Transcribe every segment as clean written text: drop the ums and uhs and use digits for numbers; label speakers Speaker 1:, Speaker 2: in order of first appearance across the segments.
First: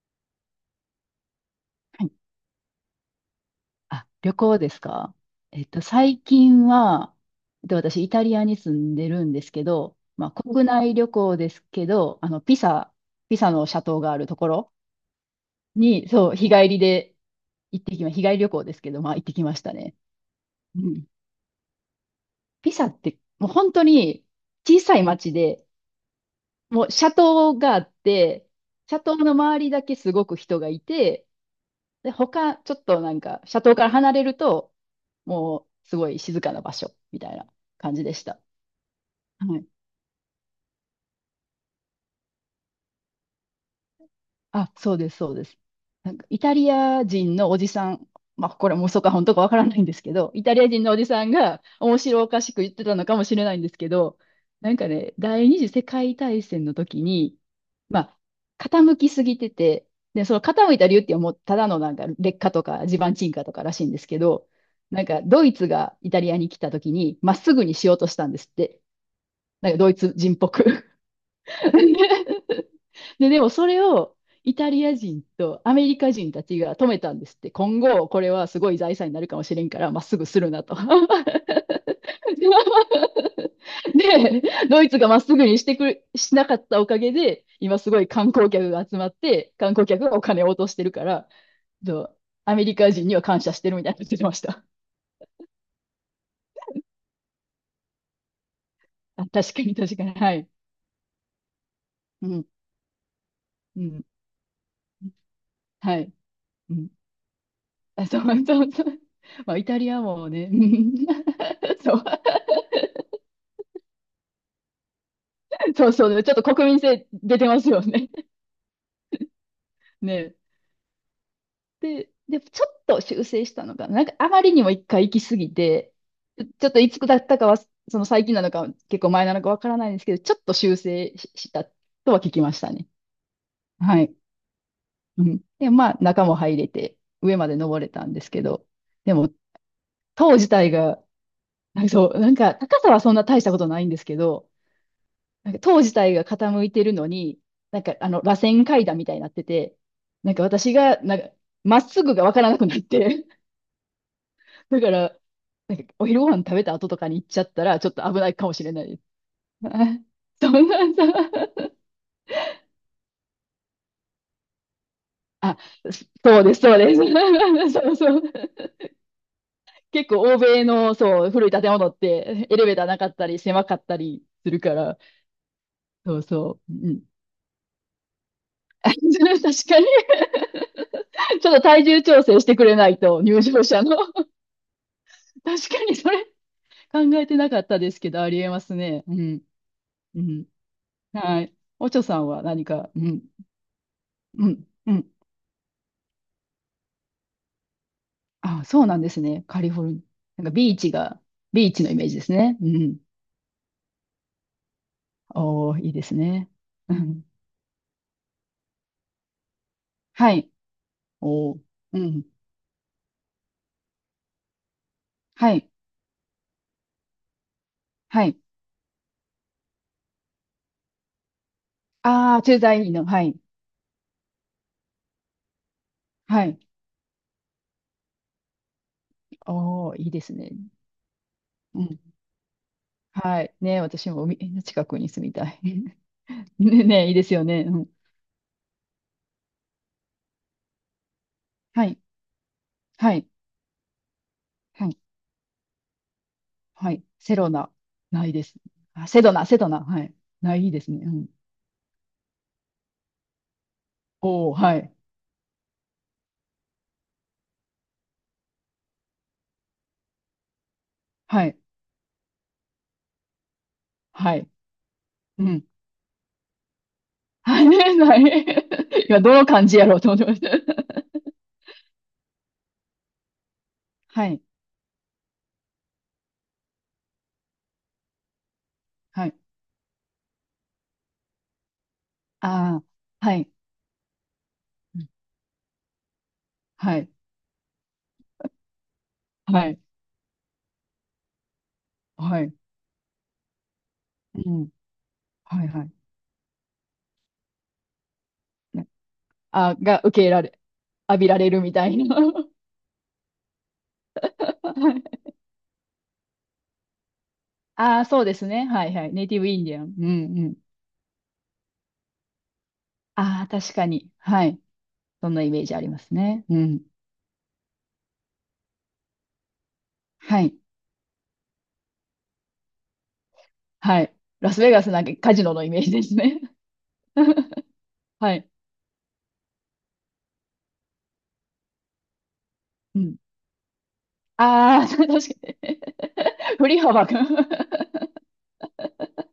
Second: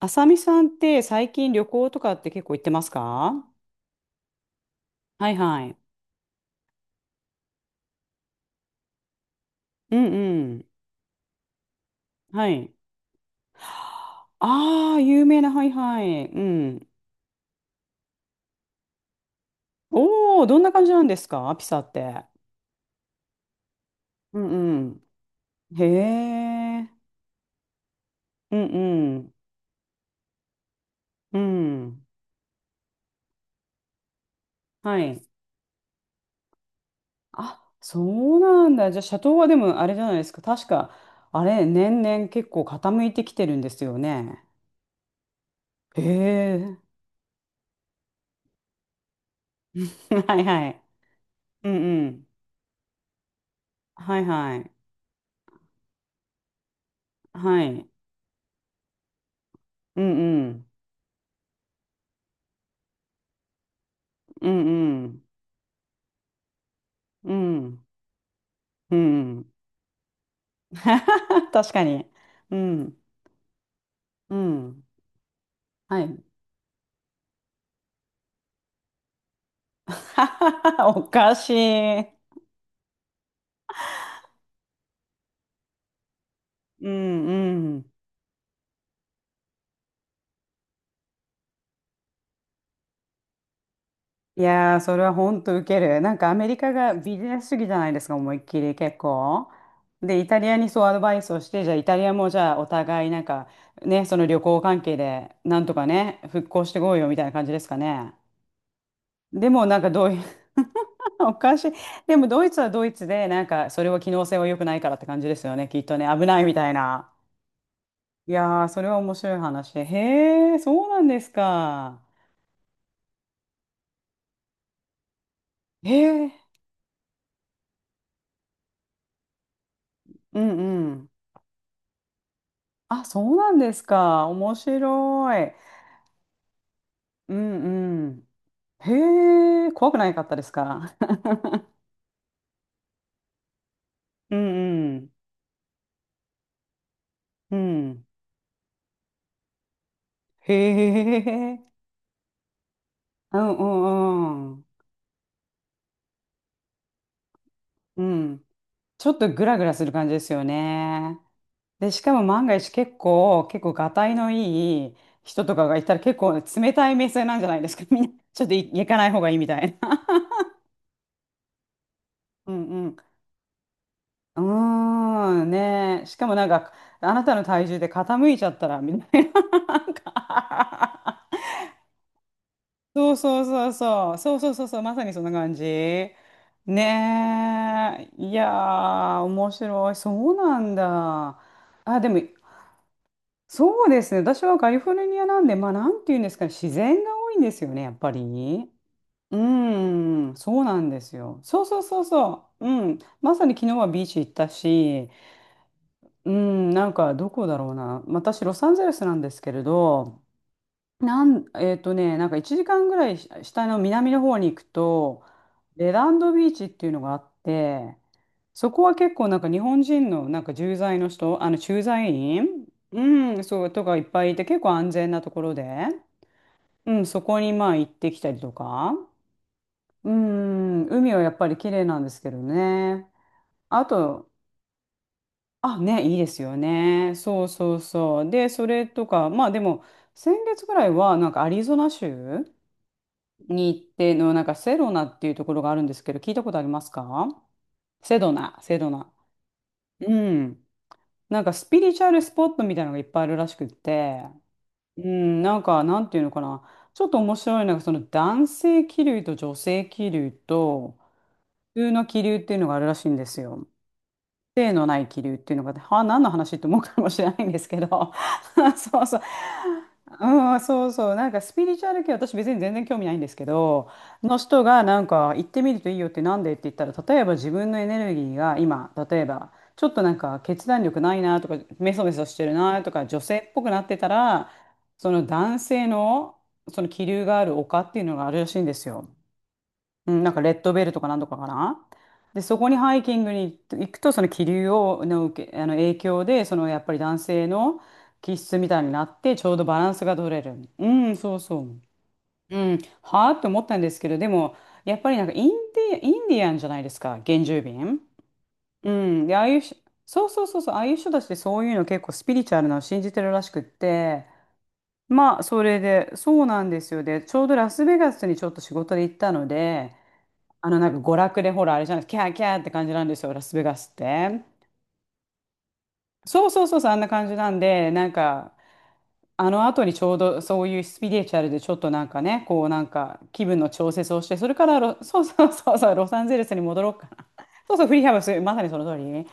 Speaker 1: あさみさんって最近旅行と
Speaker 2: は
Speaker 1: か
Speaker 2: い。
Speaker 1: って結構行ってますか？
Speaker 2: 旅行ですか？
Speaker 1: はいはい。
Speaker 2: 最近は、私、イタリアに住んでるんですけ
Speaker 1: う
Speaker 2: ど、
Speaker 1: んう
Speaker 2: 国
Speaker 1: ん。
Speaker 2: 内旅行ですけど、
Speaker 1: はい。
Speaker 2: ピサの斜塔があるところ
Speaker 1: ああ、有名な、はいは
Speaker 2: に、
Speaker 1: い。
Speaker 2: そう、
Speaker 1: う
Speaker 2: 日帰り
Speaker 1: ん。
Speaker 2: で行ってきま、日帰り旅行ですけど、まあ、行ってきましたね。
Speaker 1: おお、どんな
Speaker 2: う
Speaker 1: 感じな
Speaker 2: ん。
Speaker 1: んですかピサって。
Speaker 2: ピサって、もう本当に
Speaker 1: うん
Speaker 2: 小さ
Speaker 1: う
Speaker 2: い町で、
Speaker 1: ん。へ
Speaker 2: もう
Speaker 1: え。
Speaker 2: 斜塔があって、
Speaker 1: うん
Speaker 2: 斜塔
Speaker 1: う
Speaker 2: の
Speaker 1: ん。
Speaker 2: 周りだけすごく人がいて、
Speaker 1: うん。
Speaker 2: で、他、ちょっとなんか、車道から離れると、
Speaker 1: はい。
Speaker 2: もう、すごい静かな場所、みたいな
Speaker 1: あ、
Speaker 2: 感
Speaker 1: そ
Speaker 2: じでし
Speaker 1: う
Speaker 2: た。
Speaker 1: なんだ。じゃあ、シャトーはで
Speaker 2: はい。
Speaker 1: もあれじゃないですか。確か、あれ、年々結構傾いてきてるんですよね。
Speaker 2: あ、そうです、そうです。
Speaker 1: へ
Speaker 2: なんかイタリ
Speaker 1: え。
Speaker 2: ア人のおじさん、まあ、これも嘘か本当かわからないんですけ ど、
Speaker 1: は
Speaker 2: イ
Speaker 1: い
Speaker 2: タリ
Speaker 1: は
Speaker 2: ア
Speaker 1: い。
Speaker 2: 人のおじさんが
Speaker 1: うん
Speaker 2: 面
Speaker 1: う
Speaker 2: 白
Speaker 1: ん。
Speaker 2: おかしく言ってたのかもしれないんですけ
Speaker 1: は
Speaker 2: ど、
Speaker 1: いはい。
Speaker 2: なんかね、第二次世界大戦の時に、
Speaker 1: はい。
Speaker 2: まあ、傾きすぎてて、
Speaker 1: う
Speaker 2: で、そ
Speaker 1: ん
Speaker 2: の
Speaker 1: うん。
Speaker 2: 傾いた理由っていうのはもうただのなんか劣化とか地盤沈下とからしいんですけど、
Speaker 1: うん
Speaker 2: なん
Speaker 1: うん。
Speaker 2: かドイツがイタリアに来た時に
Speaker 1: う
Speaker 2: まっすぐに
Speaker 1: ん。
Speaker 2: しようとしたんですって。
Speaker 1: うん。
Speaker 2: なんかドイツ人っぽく。
Speaker 1: 確かに。うん。
Speaker 2: で、でもそれを
Speaker 1: う
Speaker 2: イタ
Speaker 1: ん。
Speaker 2: リア人とアメリ
Speaker 1: は
Speaker 2: カ
Speaker 1: い。
Speaker 2: 人たちが止めたんですって、今後これはすごい財産になるかもしれんから、まっすぐするなと。
Speaker 1: おかし い。
Speaker 2: で、ドイツがまっすぐにしてくれ、しなかったお
Speaker 1: う
Speaker 2: かげ
Speaker 1: ん
Speaker 2: で、
Speaker 1: う
Speaker 2: 今す
Speaker 1: ん。
Speaker 2: ごい観光客が集まって、観光客がお金を落としてるから、そうアメリカ人には感謝してるみたいなこと言ってまし
Speaker 1: い
Speaker 2: た。
Speaker 1: やー、それは本当ウケる。なんかアメリカがビジネス主義じゃないですか、思いっきり結
Speaker 2: あ、
Speaker 1: 構。
Speaker 2: 確かに確かに。
Speaker 1: で、イ
Speaker 2: は
Speaker 1: タリ
Speaker 2: い。
Speaker 1: アにそうアドバイスをして、じゃあイタリア
Speaker 2: う
Speaker 1: もじ
Speaker 2: ん。
Speaker 1: ゃあお互いなんか
Speaker 2: う
Speaker 1: ね、
Speaker 2: ん。
Speaker 1: その旅行関係でなんとか
Speaker 2: はい。
Speaker 1: ね、復興し
Speaker 2: う
Speaker 1: て
Speaker 2: ん。
Speaker 1: こうよみたいな感じですか
Speaker 2: あ、
Speaker 1: ね。
Speaker 2: そうそうそう。
Speaker 1: で
Speaker 2: まあ、イ
Speaker 1: もな
Speaker 2: タ
Speaker 1: んか
Speaker 2: リア
Speaker 1: ドイ
Speaker 2: もね。うん。
Speaker 1: おかしい。
Speaker 2: そう。
Speaker 1: でもドイツはドイツで、なんかそれは機能性は良くないからって感じですよね。きっ
Speaker 2: そう
Speaker 1: とね、
Speaker 2: そうね。
Speaker 1: 危
Speaker 2: ちょ
Speaker 1: な
Speaker 2: っと
Speaker 1: いみ
Speaker 2: 国
Speaker 1: たい
Speaker 2: 民性
Speaker 1: な。
Speaker 2: 出てますよね。
Speaker 1: いやー、それは面白い話。
Speaker 2: ね。
Speaker 1: へえ、そうなんですか。
Speaker 2: で、ちょっと修正したのかな。なんかあまりにも一回行き過ぎ
Speaker 1: へ
Speaker 2: て、
Speaker 1: え、
Speaker 2: ちょっといつだったかは、その最近なのか、結構前なのかわからないんですけど、ちょ
Speaker 1: う
Speaker 2: っと
Speaker 1: ん
Speaker 2: 修
Speaker 1: うん。
Speaker 2: 正ししたとは聞きましたね。
Speaker 1: あ、そうなんです
Speaker 2: はい。
Speaker 1: か。面
Speaker 2: う
Speaker 1: 白
Speaker 2: ん。
Speaker 1: い。
Speaker 2: で、まあ、中も入れて、
Speaker 1: う
Speaker 2: 上まで登れ
Speaker 1: ん
Speaker 2: た
Speaker 1: う
Speaker 2: んで
Speaker 1: ん。
Speaker 2: すけど、でも、
Speaker 1: へえ、怖くないかっ
Speaker 2: 塔
Speaker 1: たで
Speaker 2: 自
Speaker 1: す
Speaker 2: 体
Speaker 1: か？
Speaker 2: が、なんかそう、なんか高さはそんな大したことないんですけ
Speaker 1: う
Speaker 2: ど、
Speaker 1: んうん。
Speaker 2: なんか塔自体が傾いてるのに、
Speaker 1: う
Speaker 2: なんか
Speaker 1: ん。
Speaker 2: あの、螺旋階段みたいになってて、なんか私が、
Speaker 1: へ
Speaker 2: なんか、
Speaker 1: え。
Speaker 2: まっすぐがわからなくなって、
Speaker 1: うんうんうん。
Speaker 2: だから、なんかお昼ご飯食べた後とかに行っちゃったら、ちょっと
Speaker 1: う
Speaker 2: 危ない
Speaker 1: ん。
Speaker 2: かもしれないです。
Speaker 1: ちょっとグラグ ラする
Speaker 2: あ、
Speaker 1: 感じですよ
Speaker 2: そんなんだ。
Speaker 1: ね。で、しかも万が一結構、結構がたいのいい人と
Speaker 2: あ、
Speaker 1: かがいたら結構
Speaker 2: そうです、
Speaker 1: 冷
Speaker 2: そう
Speaker 1: た
Speaker 2: で
Speaker 1: い
Speaker 2: す。
Speaker 1: 目線なんじゃないで すか。
Speaker 2: そう
Speaker 1: みんな、
Speaker 2: そう。
Speaker 1: ちょっと行かない方がいいみたいな。
Speaker 2: 結構欧米の、そう、古い建物っ て、
Speaker 1: う
Speaker 2: エ
Speaker 1: ん
Speaker 2: レベータ
Speaker 1: う
Speaker 2: ー
Speaker 1: ん。
Speaker 2: なかったり、狭かったり
Speaker 1: う
Speaker 2: するから、
Speaker 1: ーん、ねえ。し
Speaker 2: そう
Speaker 1: かもなん
Speaker 2: そ
Speaker 1: か、
Speaker 2: う。うん。
Speaker 1: あなたの体重で傾いちゃったら、
Speaker 2: 確
Speaker 1: みたいな。な
Speaker 2: かに、
Speaker 1: んか
Speaker 2: ちょっと体重調整してくれない
Speaker 1: そう
Speaker 2: と、
Speaker 1: そ
Speaker 2: 入
Speaker 1: う
Speaker 2: 場
Speaker 1: そう
Speaker 2: 者の。
Speaker 1: そう。そうそうそうそう。まさにそんな感じ。
Speaker 2: 確かに、それ。考えてなかったです
Speaker 1: ね
Speaker 2: け
Speaker 1: え。
Speaker 2: ど、あ
Speaker 1: い
Speaker 2: り
Speaker 1: や
Speaker 2: えますね。う
Speaker 1: ー、
Speaker 2: ん。
Speaker 1: 面白い。そ
Speaker 2: う
Speaker 1: う
Speaker 2: ん。
Speaker 1: なんだ。
Speaker 2: はい。おち
Speaker 1: あ、
Speaker 2: ょ
Speaker 1: で
Speaker 2: さ
Speaker 1: も、
Speaker 2: んは何か、うん。
Speaker 1: そうですね。私
Speaker 2: う
Speaker 1: は
Speaker 2: ん。
Speaker 1: カリフ
Speaker 2: う
Speaker 1: ォル
Speaker 2: ん。
Speaker 1: ニアなんで、まあ、なんていうんですかね、自然が多いんですよね、やっぱり
Speaker 2: あ、
Speaker 1: ね。
Speaker 2: そうなんです
Speaker 1: う
Speaker 2: ね。カリフォルニ
Speaker 1: ーん、
Speaker 2: ア。なんか
Speaker 1: そう
Speaker 2: ビー
Speaker 1: なん
Speaker 2: チ
Speaker 1: です
Speaker 2: が、
Speaker 1: よ。そう
Speaker 2: ビー
Speaker 1: そう
Speaker 2: チのイ
Speaker 1: そう
Speaker 2: メージです
Speaker 1: そ
Speaker 2: ね。う
Speaker 1: う。う
Speaker 2: ん。
Speaker 1: ん、まさに昨日はビーチ行ったし、
Speaker 2: おー、いいです
Speaker 1: う
Speaker 2: ね。
Speaker 1: ん、なん
Speaker 2: う
Speaker 1: か
Speaker 2: ん。
Speaker 1: どこだろうな。私、ロサンゼルスなんですけれど、
Speaker 2: はい。おー。
Speaker 1: えっと
Speaker 2: う
Speaker 1: ね、
Speaker 2: ん。
Speaker 1: なんか1時間ぐらいし下の南の方に行くと、
Speaker 2: はい。
Speaker 1: レランドビーチっていうのがあって、
Speaker 2: はい。
Speaker 1: そこは結構なんか日本人のなんか駐在の人、あの駐在
Speaker 2: ああ、駐
Speaker 1: 員、
Speaker 2: 在員の。は
Speaker 1: う
Speaker 2: い。
Speaker 1: ん、そうとかいっぱいいて結構安全なところで、
Speaker 2: はい。
Speaker 1: うん、そこにまあ行ってきたりとか、
Speaker 2: おー、い
Speaker 1: う
Speaker 2: いですね。
Speaker 1: ん、海はやっぱり綺
Speaker 2: う
Speaker 1: 麗なんで
Speaker 2: ん。
Speaker 1: すけどね。
Speaker 2: はい。ね、
Speaker 1: あ
Speaker 2: 私も
Speaker 1: と、
Speaker 2: 海の近くに住みたい。
Speaker 1: あ、ね、いいです よ
Speaker 2: ね、ね、いい
Speaker 1: ね。
Speaker 2: ですよ
Speaker 1: そう
Speaker 2: ね。
Speaker 1: そ
Speaker 2: う
Speaker 1: う
Speaker 2: ん。
Speaker 1: そう。で、それとか、まあでも先月ぐらいはなんかアリゾ
Speaker 2: は
Speaker 1: ナ
Speaker 2: い。
Speaker 1: 州
Speaker 2: はい。
Speaker 1: に行ってのなんかセ
Speaker 2: は
Speaker 1: ド
Speaker 2: い
Speaker 1: ナっていうところがあるんですけど、聞いたことあります
Speaker 2: はい。
Speaker 1: か？
Speaker 2: セロナ、
Speaker 1: セ
Speaker 2: な
Speaker 1: ド
Speaker 2: いです。
Speaker 1: ナ、セド
Speaker 2: あ、
Speaker 1: ナ。
Speaker 2: セドナ、セドナ、はい。
Speaker 1: う
Speaker 2: な
Speaker 1: ん。
Speaker 2: いですね。うん。
Speaker 1: なんかスピリチュアルスポットみたいなのがいっぱいあるらしくって、
Speaker 2: おお、はい。
Speaker 1: うん、なんか、なんていうのかな。ちょっと面白いのが、その男性気流と女性気流と、
Speaker 2: はい。
Speaker 1: 普通の気流っていうのがあるらしいんですよ。
Speaker 2: はい。
Speaker 1: 性のない気流っ
Speaker 2: う
Speaker 1: ていうの
Speaker 2: ん。
Speaker 1: が、は何の話って思うかもしれないんで
Speaker 2: はい。
Speaker 1: すけど、
Speaker 2: ない。
Speaker 1: そうそ
Speaker 2: 今、
Speaker 1: う。
Speaker 2: どの感じやろうと思ってました。
Speaker 1: うん、そう そう、なんかスピリチュアル系、私別に全然興味ないんですけど、
Speaker 2: は
Speaker 1: の
Speaker 2: い。
Speaker 1: 人がなんか行ってみるといいよってなんでって言ったら、例えば自分のエネルギーが今、例え
Speaker 2: はい。
Speaker 1: ばちょっとなんか決断力ないなとか、メソメソしてるな
Speaker 2: ああ、
Speaker 1: とか、女
Speaker 2: は
Speaker 1: 性
Speaker 2: い。
Speaker 1: っぽくなってたら、
Speaker 2: うん。
Speaker 1: その男性のその
Speaker 2: は
Speaker 1: 気
Speaker 2: い。
Speaker 1: 流がある丘っていうのがあるらしいんですよ。
Speaker 2: はい。
Speaker 1: うん、なんかレッドベルとかなんとかかな。で、
Speaker 2: はい。
Speaker 1: そこにハイキングに行くと、その
Speaker 2: う
Speaker 1: 気流
Speaker 2: ん。
Speaker 1: をの受け、
Speaker 2: は
Speaker 1: あ
Speaker 2: い、
Speaker 1: の
Speaker 2: はい。
Speaker 1: 影響で、そのやっぱり男性の気質みたい
Speaker 2: ね、
Speaker 1: になって、ちょうど
Speaker 2: あ、
Speaker 1: バラン
Speaker 2: が
Speaker 1: ス
Speaker 2: 受
Speaker 1: が
Speaker 2: け入
Speaker 1: 取
Speaker 2: れ
Speaker 1: れ
Speaker 2: られ、
Speaker 1: る。うん、
Speaker 2: 浴び
Speaker 1: そ
Speaker 2: ら
Speaker 1: う
Speaker 2: れ
Speaker 1: そ
Speaker 2: るみ
Speaker 1: う。
Speaker 2: たいな。は
Speaker 1: うん、はあって思ったんですけど、でも、やっぱり
Speaker 2: い。
Speaker 1: なんかインディアンじゃないですか、原住
Speaker 2: あ
Speaker 1: 民。
Speaker 2: あ、そうですね。は
Speaker 1: う
Speaker 2: い、はい。ネ
Speaker 1: ん、
Speaker 2: イ
Speaker 1: で、
Speaker 2: ティ
Speaker 1: あ
Speaker 2: ブ
Speaker 1: あいう
Speaker 2: インデ
Speaker 1: し、
Speaker 2: ィアン。う
Speaker 1: そう
Speaker 2: ん、
Speaker 1: そう
Speaker 2: うん。
Speaker 1: そうそう、ああいう人たちってそういうの結構スピリチュアルなのを信じてるら
Speaker 2: ああ、
Speaker 1: しくっ
Speaker 2: 確かに。
Speaker 1: て、
Speaker 2: はい。そん
Speaker 1: まあ、
Speaker 2: なイ
Speaker 1: そ
Speaker 2: メージ
Speaker 1: れ
Speaker 2: ありま
Speaker 1: で、
Speaker 2: す
Speaker 1: そう
Speaker 2: ね。う
Speaker 1: なんで
Speaker 2: ん。
Speaker 1: すよ。で、ちょうどラスベガスにちょっと仕事で行ったので、
Speaker 2: はい。
Speaker 1: あの、なんか娯楽で、ほら、あれじゃないですか、キャーキャーって感じなんですよ、ラスベガスっ
Speaker 2: はい。
Speaker 1: て。
Speaker 2: ラスベガスなんかカジノのイメージですね。
Speaker 1: そうそうそうそう、あんな感じなんで、なん
Speaker 2: はい。
Speaker 1: か、あの後にちょうどそういうスピリチュアルでちょっとなんかね、こうなん
Speaker 2: うん。
Speaker 1: か気分の調節をして、それから
Speaker 2: ああ。
Speaker 1: ロ、
Speaker 2: 確か
Speaker 1: そうそうそ
Speaker 2: に。
Speaker 1: うそう、ロサンゼルス に
Speaker 2: 振り
Speaker 1: 戻ろう
Speaker 2: 幅
Speaker 1: か
Speaker 2: が。
Speaker 1: な。そうそう、フリーハウス、まさにその通り。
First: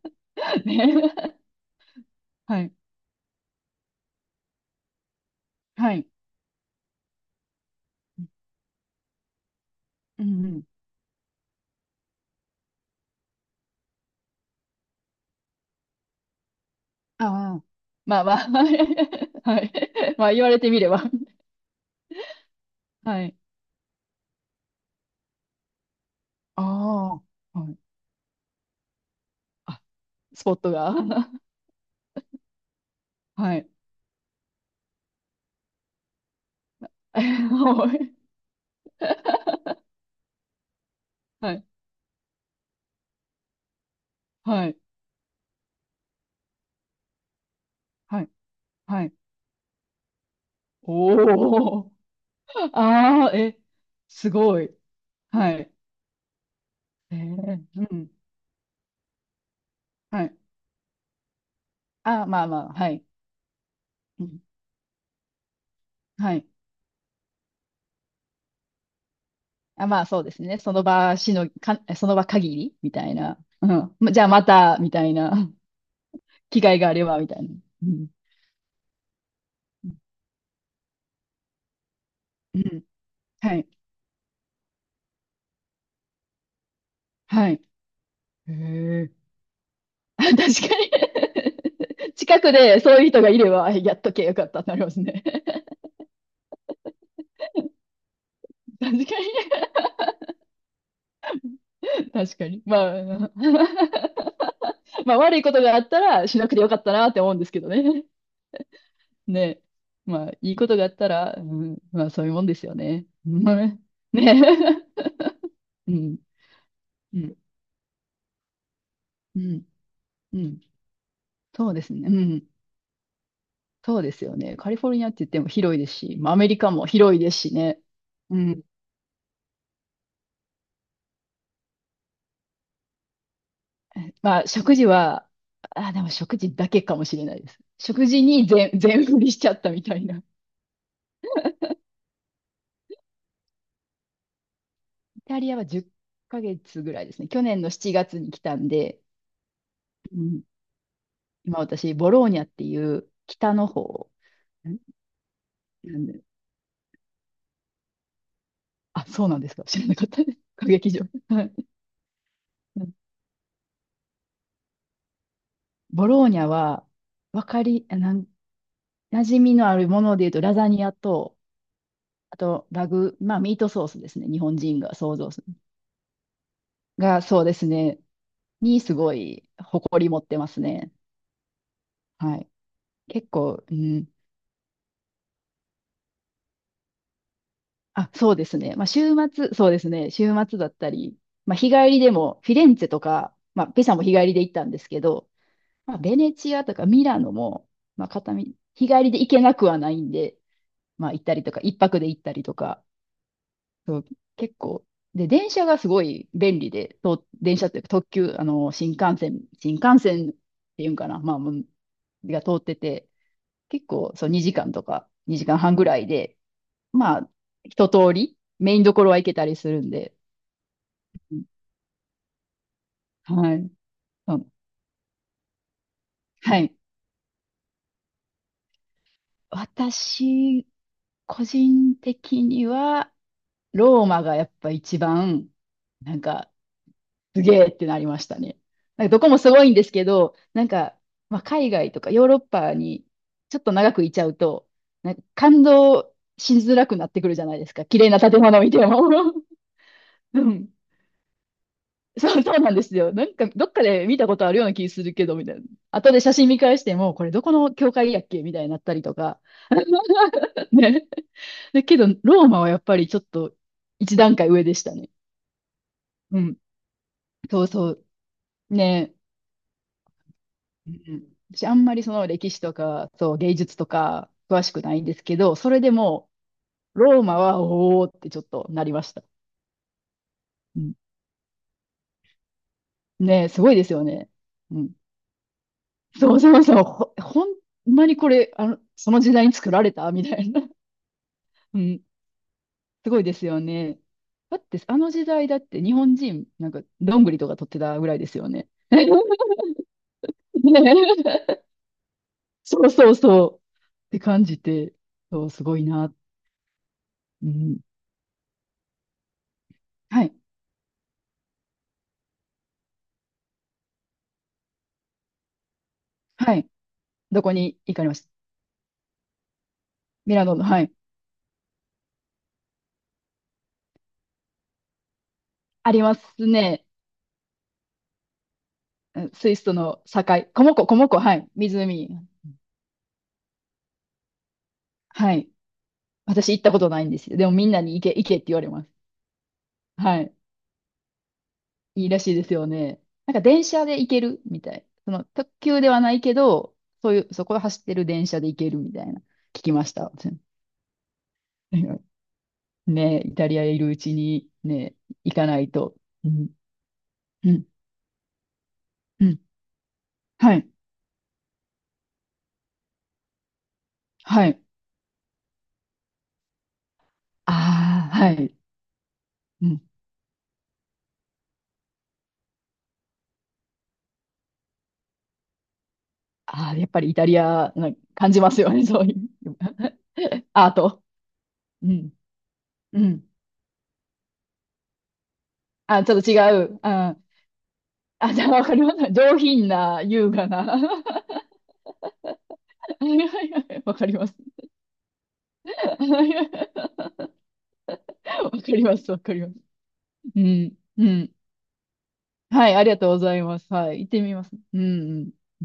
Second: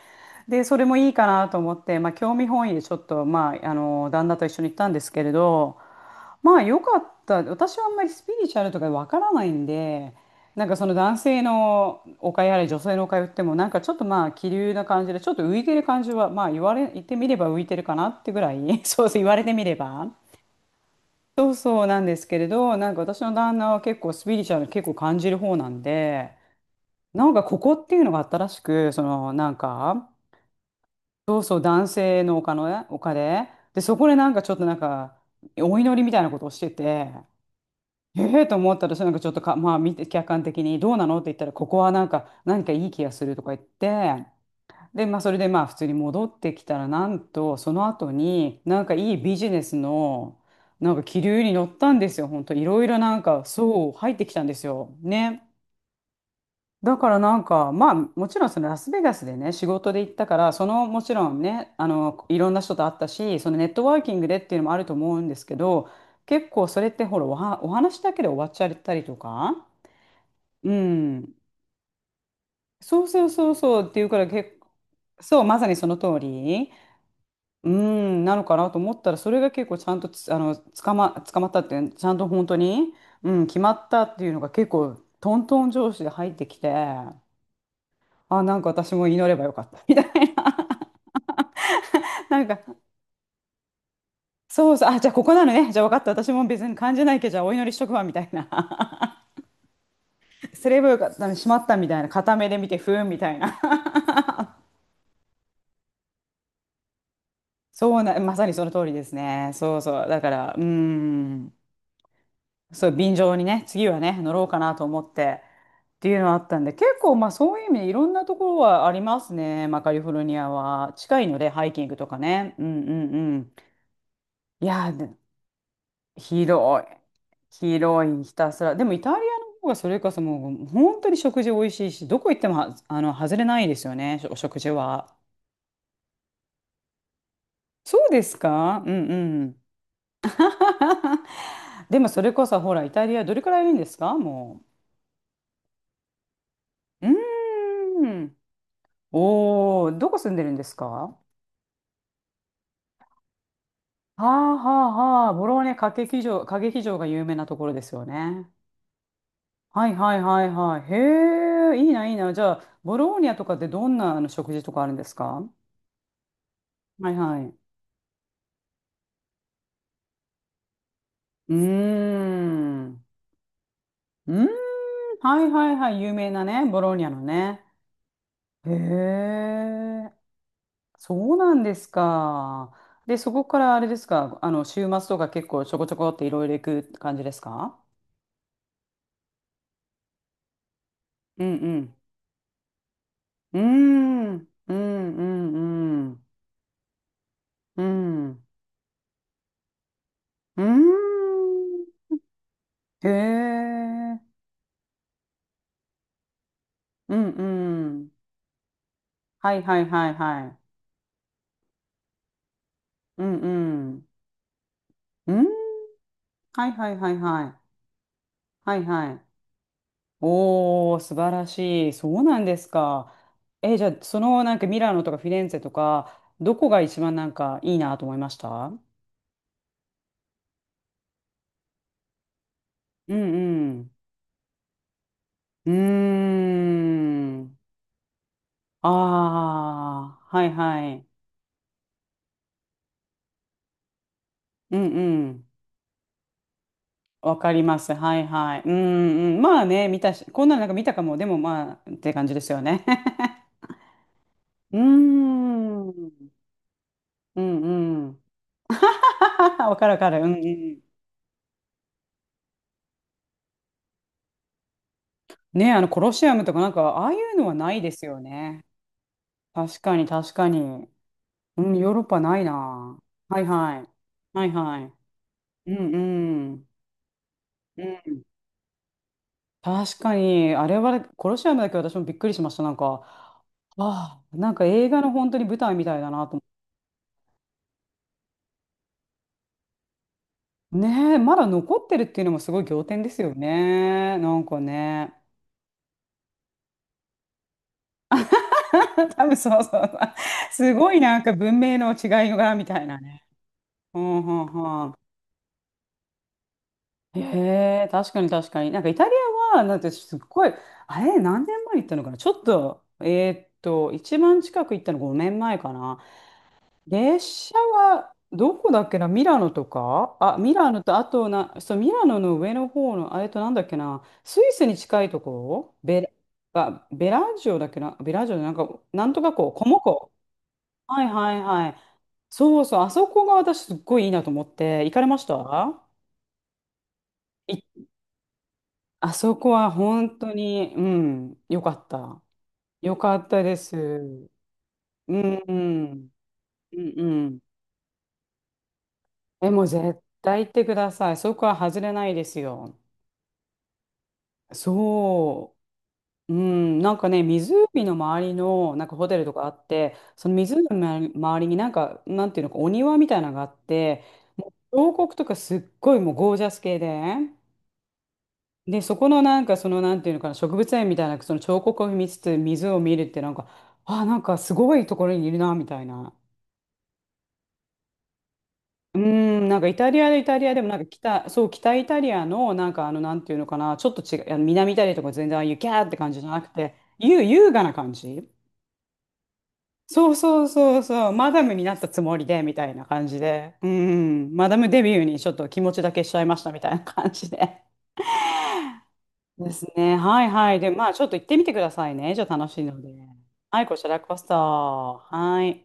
Speaker 1: で、それもいいか
Speaker 2: ね。
Speaker 1: なと思って、まあ興味
Speaker 2: は
Speaker 1: 本
Speaker 2: い。
Speaker 1: 位でちょっと、まあ、あの、旦那と一緒に行ったんですけれど、
Speaker 2: はい。
Speaker 1: まあ良かった。私はあんまりスピリチュアルとかわからないんで、
Speaker 2: うんうん。
Speaker 1: なんかその男性のお買いあれ、女性のお買い売っても、なんかちょっとまあ気流な感じで、ちょっと浮いてる感じは、言って
Speaker 2: あ
Speaker 1: みれば浮
Speaker 2: あ。
Speaker 1: いてるかな
Speaker 2: ま
Speaker 1: っ
Speaker 2: あ
Speaker 1: て
Speaker 2: まあ。
Speaker 1: ぐ らい、
Speaker 2: は
Speaker 1: そうそう言
Speaker 2: い。
Speaker 1: われて
Speaker 2: は
Speaker 1: みれば。
Speaker 2: い、まあ言われてみれば。
Speaker 1: そうそうなんですけれど、なんか私
Speaker 2: は
Speaker 1: の
Speaker 2: い。
Speaker 1: 旦那は結構スピリチュアル結構感じる方なんで、
Speaker 2: あ
Speaker 1: なんかこ
Speaker 2: あ。は
Speaker 1: こ
Speaker 2: い。
Speaker 1: っていうのがあったらしく、そのなん
Speaker 2: あ、
Speaker 1: か、
Speaker 2: スポットが。
Speaker 1: そ うそう男性のおのね、おで、
Speaker 2: はい。
Speaker 1: で、そこでなんかちょっとなんか、お祈りみたいなことをしてて、
Speaker 2: はい。
Speaker 1: ええと思ったら、それなんかちょっとか、まあ見て、客観的にどうなのって言ったら、
Speaker 2: はい。
Speaker 1: ここはなんか、何かいい気がするとか言って、
Speaker 2: はい。
Speaker 1: で、まあそれでまあ普通に戻ってきたら、なんと、その後
Speaker 2: はい。
Speaker 1: に、なんか
Speaker 2: はい。
Speaker 1: いいビジネスの、なんか気流に乗っ
Speaker 2: お
Speaker 1: た
Speaker 2: お。
Speaker 1: んですよ。本当い ろいろなん
Speaker 2: ああ、
Speaker 1: か、
Speaker 2: え、
Speaker 1: そう、入って
Speaker 2: す
Speaker 1: きたんで
Speaker 2: ご
Speaker 1: す
Speaker 2: い。
Speaker 1: よ。ね。
Speaker 2: はい。
Speaker 1: だか
Speaker 2: え
Speaker 1: らなん
Speaker 2: ー、
Speaker 1: か、まあ、
Speaker 2: うん。
Speaker 1: もちろんそのラスベガスでね、仕事で行っ
Speaker 2: は
Speaker 1: たか
Speaker 2: い。
Speaker 1: ら、そのもちろんね、あの、
Speaker 2: あ、
Speaker 1: い
Speaker 2: まあ
Speaker 1: ろん
Speaker 2: ま
Speaker 1: な
Speaker 2: あ、
Speaker 1: 人と
Speaker 2: は
Speaker 1: 会っ
Speaker 2: い。
Speaker 1: たし、そのネットワーキン
Speaker 2: う
Speaker 1: グで
Speaker 2: ん、
Speaker 1: っていうのもあると思うんですけど、
Speaker 2: はい。
Speaker 1: 結構それってほら、お話だけで終わっちゃったりとか、
Speaker 2: あ、まあそうですね。そ
Speaker 1: う
Speaker 2: の場
Speaker 1: ん、
Speaker 2: しの、か、その場限りみ
Speaker 1: そ
Speaker 2: た
Speaker 1: う
Speaker 2: い
Speaker 1: そう
Speaker 2: な。
Speaker 1: そう
Speaker 2: う
Speaker 1: そうっ
Speaker 2: ん。
Speaker 1: ていう
Speaker 2: ま、
Speaker 1: か
Speaker 2: じゃ
Speaker 1: ら
Speaker 2: あま
Speaker 1: 結構、
Speaker 2: た、みたいな。
Speaker 1: そう、まさにその通
Speaker 2: 機
Speaker 1: り、
Speaker 2: 会があれば、みたいな。
Speaker 1: う
Speaker 2: うん。
Speaker 1: ん、なのかなと思ったら、それが結構ちゃんとつ、あの、捕まったっていう、ちゃんと本当
Speaker 2: うん。
Speaker 1: に、うん、
Speaker 2: は
Speaker 1: 決
Speaker 2: い。
Speaker 1: まったっていうのが結構、トントン上司で入ってきて、
Speaker 2: はい。
Speaker 1: あ、
Speaker 2: へ
Speaker 1: なんか私も
Speaker 2: え。
Speaker 1: 祈ればよかった。みたい
Speaker 2: 確
Speaker 1: な。
Speaker 2: かに。
Speaker 1: な
Speaker 2: 近
Speaker 1: ん
Speaker 2: く
Speaker 1: か、
Speaker 2: でそういう人がいれば、やっとけよかったって
Speaker 1: そう
Speaker 2: なり
Speaker 1: そう。
Speaker 2: ま
Speaker 1: あ、
Speaker 2: す
Speaker 1: じゃあこ
Speaker 2: ね。
Speaker 1: こなのね。じゃあ分かった。私も別に感じないけど、じゃあお祈りしとくわ。みたいな。
Speaker 2: 確か
Speaker 1: すればよかった。しまった。みたいな。
Speaker 2: に。
Speaker 1: 片
Speaker 2: 確
Speaker 1: 目
Speaker 2: か
Speaker 1: で
Speaker 2: に。
Speaker 1: 見
Speaker 2: ま
Speaker 1: て、ふーん。みた
Speaker 2: あ、
Speaker 1: いな。
Speaker 2: まあ悪いことがあったらしなくてよかったなって思うんですけど
Speaker 1: そう
Speaker 2: ね。
Speaker 1: な、まさにその通りですね。
Speaker 2: ね、
Speaker 1: そうそう。だ
Speaker 2: ま
Speaker 1: か
Speaker 2: あ、い
Speaker 1: ら、
Speaker 2: い
Speaker 1: うー
Speaker 2: ことがあったら、う
Speaker 1: ん。
Speaker 2: ん、まあ、そういうもんですよ
Speaker 1: そう、
Speaker 2: ね。
Speaker 1: 便 乗に
Speaker 2: まあ
Speaker 1: ね、
Speaker 2: ね。
Speaker 1: 次はね、乗
Speaker 2: ね。
Speaker 1: ろうかなと 思って。
Speaker 2: う
Speaker 1: ってい
Speaker 2: ん、
Speaker 1: うのはあったんで、結構
Speaker 2: う
Speaker 1: まあ
Speaker 2: ん、
Speaker 1: そういう意味でいろんなところはあります
Speaker 2: うん、
Speaker 1: ね。まあカリフォルニ
Speaker 2: う
Speaker 1: ア
Speaker 2: ん。
Speaker 1: は。近いので、ハ
Speaker 2: そ
Speaker 1: イ
Speaker 2: うで
Speaker 1: キン
Speaker 2: す
Speaker 1: グと
Speaker 2: ね。う
Speaker 1: か
Speaker 2: ん。
Speaker 1: ね。うんうんうん。
Speaker 2: そうですよね。
Speaker 1: い
Speaker 2: カリフ
Speaker 1: や
Speaker 2: ォ
Speaker 1: ー、
Speaker 2: ルニアっ
Speaker 1: で
Speaker 2: て言っても広いですし、まあ、アメリカ
Speaker 1: 広
Speaker 2: も
Speaker 1: い。
Speaker 2: 広いですしね。
Speaker 1: 広い、ひ
Speaker 2: う
Speaker 1: たす
Speaker 2: ん。
Speaker 1: ら。でもイタリアの方がそれこそもう本当に食事美味しいし、どこ行っても、は、外れないですよね、お
Speaker 2: まあ、
Speaker 1: 食事
Speaker 2: 食事
Speaker 1: は。
Speaker 2: は、あ、でも食事だけかもしれないです。
Speaker 1: そ
Speaker 2: 食
Speaker 1: うで
Speaker 2: 事
Speaker 1: す
Speaker 2: に全、
Speaker 1: か、う
Speaker 2: 全
Speaker 1: んう
Speaker 2: 振りしちゃ
Speaker 1: ん。
Speaker 2: ったみたいな。
Speaker 1: でもそれこそほら、イタリアどれくらいいるんですか？も
Speaker 2: イタリアは10ヶ月ぐら
Speaker 1: う、
Speaker 2: いですね。去年の7
Speaker 1: うー
Speaker 2: 月に
Speaker 1: ん。
Speaker 2: 来たんで、
Speaker 1: おお、ど
Speaker 2: う
Speaker 1: こ住ん
Speaker 2: ん、
Speaker 1: でるんですか？は
Speaker 2: 今私、ボローニャっていう北の方、
Speaker 1: あは
Speaker 2: ん
Speaker 1: あはあ、ボローニャ歌
Speaker 2: なん
Speaker 1: 劇場、歌劇場が有名なところですよね。
Speaker 2: あ、そうなんですか。知ら
Speaker 1: はい
Speaker 2: なかっ
Speaker 1: はい
Speaker 2: たです。
Speaker 1: はい
Speaker 2: 歌
Speaker 1: は
Speaker 2: 劇
Speaker 1: い。
Speaker 2: 場。はい。
Speaker 1: へえ、いいな、いいな。じゃあ、
Speaker 2: うん。
Speaker 1: ボローニャとかってどんな食事とかあるんですか？
Speaker 2: ボローニャは、
Speaker 1: はいは
Speaker 2: わ
Speaker 1: い。
Speaker 2: かり、なん、馴染みのあるもので言うと、ラザニアと、
Speaker 1: うー
Speaker 2: あと、ラ
Speaker 1: ん。
Speaker 2: グ、まあ、ミートソースですね。
Speaker 1: う
Speaker 2: 日
Speaker 1: ーん。
Speaker 2: 本人が想像
Speaker 1: は
Speaker 2: する。
Speaker 1: いはいはい。有名なね、ボローニャの
Speaker 2: が、そうで
Speaker 1: ね。
Speaker 2: すね。
Speaker 1: へ
Speaker 2: に、すごい、誇り
Speaker 1: え。
Speaker 2: 持ってますね。
Speaker 1: そうなんです
Speaker 2: はい。
Speaker 1: か。で、
Speaker 2: 結
Speaker 1: そこか
Speaker 2: 構、
Speaker 1: ら
Speaker 2: う
Speaker 1: あれです
Speaker 2: ん。
Speaker 1: か。週末とか結構ちょこちょこっていろいろ行く感じですか？
Speaker 2: あ、そうですね。まあ、週末、そうですね。週末だったり、
Speaker 1: う
Speaker 2: まあ、日帰
Speaker 1: ん
Speaker 2: りでも、フィレンツェとか、
Speaker 1: う
Speaker 2: まあ、ペサも日帰
Speaker 1: ん。
Speaker 2: り
Speaker 1: う
Speaker 2: で
Speaker 1: ーん。
Speaker 2: 行ったん
Speaker 1: う
Speaker 2: ですけ
Speaker 1: んう
Speaker 2: ど、まあ、
Speaker 1: んう
Speaker 2: ベ
Speaker 1: ん。
Speaker 2: ネチアとかミラノも、
Speaker 1: う
Speaker 2: まあ、片道、
Speaker 1: ん。
Speaker 2: 日帰りで行けなくはないんで、
Speaker 1: うー
Speaker 2: まあ、行ったりとか、一泊で
Speaker 1: ん。
Speaker 2: 行ったりとか、
Speaker 1: へ
Speaker 2: そう
Speaker 1: え。
Speaker 2: 結構、で、電車がすごい便利で、
Speaker 1: う
Speaker 2: と
Speaker 1: んう
Speaker 2: 電車っていうか特
Speaker 1: ん。
Speaker 2: 急、
Speaker 1: はい
Speaker 2: 新
Speaker 1: はい
Speaker 2: 幹
Speaker 1: はい
Speaker 2: 線っ
Speaker 1: はい。
Speaker 2: ていうんかな、まあ、もうが通ってて、
Speaker 1: うん
Speaker 2: 結
Speaker 1: うん。
Speaker 2: 構、そう、2時間とか、
Speaker 1: う
Speaker 2: 2
Speaker 1: ん。
Speaker 2: 時間半ぐらいで、
Speaker 1: はいはいはい
Speaker 2: まあ、
Speaker 1: はい。
Speaker 2: 一通り、メ
Speaker 1: は
Speaker 2: イン
Speaker 1: い
Speaker 2: どこ
Speaker 1: は
Speaker 2: ろは行
Speaker 1: い。
Speaker 2: けたりするんで、
Speaker 1: おー、素晴
Speaker 2: うん。
Speaker 1: らしい。そうなんですか。
Speaker 2: はい。
Speaker 1: え、じゃあ、そ
Speaker 2: う
Speaker 1: の
Speaker 2: ん。
Speaker 1: なんかミラノとかフィレンツェとか、ど
Speaker 2: は
Speaker 1: こ
Speaker 2: い。
Speaker 1: が一番なんかいいなと思いました？
Speaker 2: 私、個人的には、
Speaker 1: うんうん。
Speaker 2: ローマがやっぱ一番、
Speaker 1: うー
Speaker 2: なんか、すげ
Speaker 1: ん。
Speaker 2: えってなりましたね。なんかどこもすごいんですけ
Speaker 1: ああ、
Speaker 2: ど、
Speaker 1: はい
Speaker 2: なん
Speaker 1: は
Speaker 2: か、
Speaker 1: い。
Speaker 2: まあ、海外とかヨーロッパにちょっと長くいちゃうと、
Speaker 1: うん
Speaker 2: なんか
Speaker 1: うん。
Speaker 2: 感動しづらくなってくる
Speaker 1: わ
Speaker 2: じゃ
Speaker 1: か
Speaker 2: ない
Speaker 1: り
Speaker 2: です
Speaker 1: ま
Speaker 2: か。
Speaker 1: す。
Speaker 2: 綺麗
Speaker 1: は
Speaker 2: な
Speaker 1: い
Speaker 2: 建
Speaker 1: は
Speaker 2: 物
Speaker 1: い。う
Speaker 2: 見ても。
Speaker 1: んうん。まあね、見たし、
Speaker 2: う
Speaker 1: こんなのなん
Speaker 2: ん。
Speaker 1: か見たかも。でもまあ、って感
Speaker 2: そ
Speaker 1: じで
Speaker 2: う、
Speaker 1: す
Speaker 2: そ
Speaker 1: よ
Speaker 2: うなんで
Speaker 1: ね。
Speaker 2: すよ。なんか、ど っかで見たことあるような
Speaker 1: うー
Speaker 2: 気するけど、みたいな。
Speaker 1: ん。う
Speaker 2: 後で写真見返しても、これ
Speaker 1: ん
Speaker 2: どこの教
Speaker 1: う
Speaker 2: 会や
Speaker 1: ん。
Speaker 2: っけみたいになったりとか。
Speaker 1: わかるわかる。うんう ん。
Speaker 2: ね。だけど、ローマはやっぱりちょっと一段階上でしたね。
Speaker 1: ね、コロシア
Speaker 2: う
Speaker 1: ムと
Speaker 2: ん。
Speaker 1: かなんか、ああいうのは
Speaker 2: そう
Speaker 1: ないで
Speaker 2: そ
Speaker 1: す
Speaker 2: う。
Speaker 1: よね。
Speaker 2: ね。
Speaker 1: 確かに、確かに。
Speaker 2: うん、私
Speaker 1: う
Speaker 2: あ
Speaker 1: ん、
Speaker 2: ん
Speaker 1: ヨー
Speaker 2: ま
Speaker 1: ロ
Speaker 2: り
Speaker 1: ッ
Speaker 2: そ
Speaker 1: パ
Speaker 2: の
Speaker 1: ない
Speaker 2: 歴史と
Speaker 1: な。
Speaker 2: か、そう、
Speaker 1: はい
Speaker 2: 芸術
Speaker 1: は
Speaker 2: と
Speaker 1: い。
Speaker 2: か
Speaker 1: はい
Speaker 2: 詳し
Speaker 1: は
Speaker 2: く
Speaker 1: い。
Speaker 2: ないんですけど、そ
Speaker 1: う
Speaker 2: れで
Speaker 1: ん
Speaker 2: も
Speaker 1: うん。
Speaker 2: ローマは
Speaker 1: う
Speaker 2: おおっ
Speaker 1: ん、
Speaker 2: てちょっとなりました。
Speaker 1: 確かに、あれ
Speaker 2: うん、
Speaker 1: は、コロシアムだけ私もびっくりしました。なんか、
Speaker 2: ねえ、すごいですよ
Speaker 1: あ
Speaker 2: ね。
Speaker 1: あ、なんか
Speaker 2: う
Speaker 1: 映
Speaker 2: ん、
Speaker 1: 画の本当に舞台みたいだなと
Speaker 2: そ
Speaker 1: 思
Speaker 2: う
Speaker 1: っ
Speaker 2: そ
Speaker 1: て。
Speaker 2: うそう、ほ、ほんまにこれ、あの、その時代に作られたみたいな。
Speaker 1: ねえ、まだ
Speaker 2: う
Speaker 1: 残って
Speaker 2: ん、
Speaker 1: るっていうのもすごい仰天で
Speaker 2: すご
Speaker 1: す
Speaker 2: いで
Speaker 1: よ
Speaker 2: すよね。
Speaker 1: ね。なん
Speaker 2: だ
Speaker 1: か
Speaker 2: って、あの
Speaker 1: ね。
Speaker 2: 時代だって日本人、なんか、どんぐりとか取ってたぐらいですよね。ねえ、
Speaker 1: 多分そうそうそう。すごいなんか文明の違いが、み
Speaker 2: そ
Speaker 1: たい
Speaker 2: う
Speaker 1: な
Speaker 2: そう
Speaker 1: ね。
Speaker 2: そう。
Speaker 1: う
Speaker 2: って感
Speaker 1: ん
Speaker 2: じ
Speaker 1: うん、
Speaker 2: て、そう、すごいな。
Speaker 1: へ
Speaker 2: うん、
Speaker 1: え、確かに確かに。なんかイタリアは、なんてすっ
Speaker 2: はい、
Speaker 1: ごい、あれ、何年前に行ったのかなちょっと、一番近く行ったの5年前かな。
Speaker 2: はい。
Speaker 1: 列
Speaker 2: どこ
Speaker 1: 車
Speaker 2: に行かれ
Speaker 1: は、
Speaker 2: ました？
Speaker 1: どこだっけな、ミラノとか、
Speaker 2: ミ
Speaker 1: あ、
Speaker 2: ラ
Speaker 1: ミ
Speaker 2: ノの、
Speaker 1: ラ
Speaker 2: は
Speaker 1: ノ
Speaker 2: い。
Speaker 1: と、あとな、そう、ミラノの上の方の、あれとなんだっけな、スイスに近いところ、
Speaker 2: あ
Speaker 1: ベ
Speaker 2: ります
Speaker 1: ラ、
Speaker 2: ね。
Speaker 1: あ、ベラジオだっけな、ベラジオでなんか、なん
Speaker 2: う
Speaker 1: と
Speaker 2: ん、
Speaker 1: か
Speaker 2: ス
Speaker 1: こ
Speaker 2: イ
Speaker 1: う、コ
Speaker 2: スと
Speaker 1: モ
Speaker 2: の
Speaker 1: コ。
Speaker 2: 境。コモコ、コ
Speaker 1: はい
Speaker 2: モコ、
Speaker 1: は
Speaker 2: は
Speaker 1: い
Speaker 2: い。
Speaker 1: はい。
Speaker 2: 湖。
Speaker 1: そうそう、あそこが私すっごいいいなと思って、行かれまし
Speaker 2: はい。
Speaker 1: た？
Speaker 2: 私行ったことないんですよ。でも
Speaker 1: 行
Speaker 2: みん
Speaker 1: っ、
Speaker 2: なに行け、行けって言われます。
Speaker 1: あそこは本
Speaker 2: は
Speaker 1: 当
Speaker 2: い。
Speaker 1: に、うん、よかっ
Speaker 2: いいら
Speaker 1: た。
Speaker 2: しいですよ
Speaker 1: よ
Speaker 2: ね。
Speaker 1: かっ
Speaker 2: なんか
Speaker 1: たで
Speaker 2: 電
Speaker 1: す。
Speaker 2: 車で行け
Speaker 1: う
Speaker 2: るみたい。その
Speaker 1: ん
Speaker 2: 特
Speaker 1: う
Speaker 2: 急では
Speaker 1: ん、
Speaker 2: ないけど、
Speaker 1: うん
Speaker 2: そうい
Speaker 1: う
Speaker 2: う、
Speaker 1: ん。
Speaker 2: そこを走ってる電車で行けるみたいな。
Speaker 1: え、も
Speaker 2: 聞
Speaker 1: う
Speaker 2: きまし
Speaker 1: 絶
Speaker 2: た。
Speaker 1: 対行ってください。そこは外れな いですよ。
Speaker 2: ね、イタリアいるうちにね、行か
Speaker 1: そ
Speaker 2: ないと。う
Speaker 1: う。う
Speaker 2: ん、
Speaker 1: ん、なんかね、
Speaker 2: うん、
Speaker 1: 湖の周りのなんかホテ
Speaker 2: う
Speaker 1: ルと
Speaker 2: ん。
Speaker 1: かあって、その
Speaker 2: は
Speaker 1: 湖
Speaker 2: い、
Speaker 1: の周りになんか、なんていうのか、お庭みたいなのがあって、
Speaker 2: は
Speaker 1: もう
Speaker 2: い。
Speaker 1: 彫刻とかすっごいもうゴージャス系で、
Speaker 2: ああ、はい。
Speaker 1: で、そこのなんか
Speaker 2: う
Speaker 1: その、
Speaker 2: ん。
Speaker 1: なんていうのかな、植物園みたいなその彫刻を見つつ水を見るってなんか、あ、なんかすごいところにいるなみたいな。
Speaker 2: ああ、やっぱりイタリアな感じますよね、
Speaker 1: うー
Speaker 2: そういう。
Speaker 1: ん、なんかイタリアで、イタリ アでも
Speaker 2: アー
Speaker 1: なんか
Speaker 2: ト。
Speaker 1: 北、そう北イ
Speaker 2: う
Speaker 1: タリ
Speaker 2: ん。
Speaker 1: アのなんか
Speaker 2: う
Speaker 1: なん
Speaker 2: ん。
Speaker 1: ていうのかな、ちょっと違う、南イタリアとか全然ああいうキャーって
Speaker 2: あ、
Speaker 1: 感
Speaker 2: ちょ
Speaker 1: じ
Speaker 2: っ
Speaker 1: じゃ
Speaker 2: と違
Speaker 1: なくて、
Speaker 2: う。あ
Speaker 1: 優、優雅な感じ。
Speaker 2: あ、じゃあわかります。上品な、
Speaker 1: そう
Speaker 2: 優
Speaker 1: そ
Speaker 2: 雅
Speaker 1: う
Speaker 2: な。
Speaker 1: そうそう、
Speaker 2: は
Speaker 1: マダムになったつもりでみたいな感じ
Speaker 2: いはい
Speaker 1: で、
Speaker 2: は
Speaker 1: う
Speaker 2: い、わかりま
Speaker 1: ん、
Speaker 2: す。
Speaker 1: マダムデビューにちょっと気持ちだけしちゃいましたみたい な感じで。
Speaker 2: わかります、わかりま
Speaker 1: で
Speaker 2: す。
Speaker 1: すね。はい
Speaker 2: う
Speaker 1: はい。で、
Speaker 2: ん。
Speaker 1: まあ、ち
Speaker 2: う
Speaker 1: ょっと行っ
Speaker 2: ん。
Speaker 1: てみてくださいね。じゃあ楽しい
Speaker 2: はい、
Speaker 1: の
Speaker 2: あ
Speaker 1: で。
Speaker 2: りがとうございま
Speaker 1: はい、
Speaker 2: す。
Speaker 1: こち
Speaker 2: は
Speaker 1: ら
Speaker 2: い、行っ
Speaker 1: こ
Speaker 2: てみます。うん。
Speaker 1: そ。
Speaker 2: うん。
Speaker 1: はい。